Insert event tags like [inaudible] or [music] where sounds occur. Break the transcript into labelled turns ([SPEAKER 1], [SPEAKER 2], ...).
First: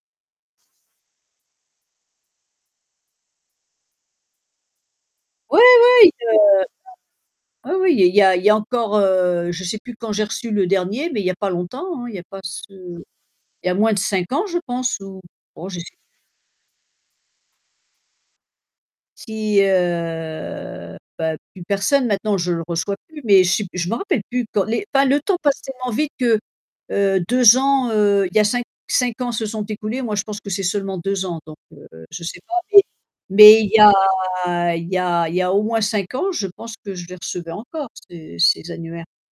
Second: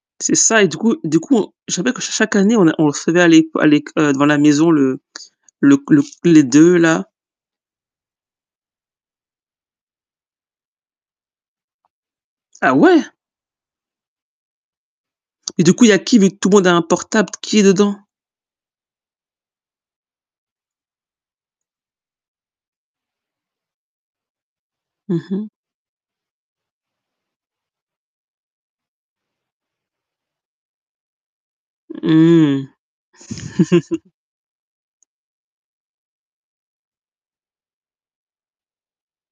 [SPEAKER 1] C'est ça, et du coup du coup, on je me rappelle que ch chaque année on a on le recevait, à l'éc à l'éc heu, devant la maison le
[SPEAKER 2] Ouais,
[SPEAKER 1] le q le q
[SPEAKER 2] ouais, il, heu.
[SPEAKER 1] les 2 là.
[SPEAKER 2] [unintelligible] Oui, oui, il y il y a il y a encore, heu, je sais plus quand j'ai reçu le dernier, mais il y a pas longtemps, hein, il y a pas ce
[SPEAKER 1] Ah ouais?
[SPEAKER 2] il y a moins de 5 ans, je pense, ou
[SPEAKER 1] Et
[SPEAKER 2] oh,
[SPEAKER 1] du
[SPEAKER 2] je
[SPEAKER 1] coup, il y
[SPEAKER 2] sais
[SPEAKER 1] a qui? Vu que tout le monde a un portable, t qui est dedans?
[SPEAKER 2] S si, heu, bah, plus personne, maintenant, je le reçois plus, mais che je me rappelle plus quand les enfin le
[SPEAKER 1] Mmh
[SPEAKER 2] temps
[SPEAKER 1] mh.
[SPEAKER 2] passe tellement vite que heu, 2 ans heu, il y a 5 5 ans se sont écoulés, moi je pense que c'est seulement 2 ans, donc, heu, je sais pas
[SPEAKER 1] Mmh.
[SPEAKER 2] mais mais il y
[SPEAKER 1] [laughs]
[SPEAKER 2] a il y a il y a au moins 5 ans, je pense que je les recevais encore, ces ces annuaires.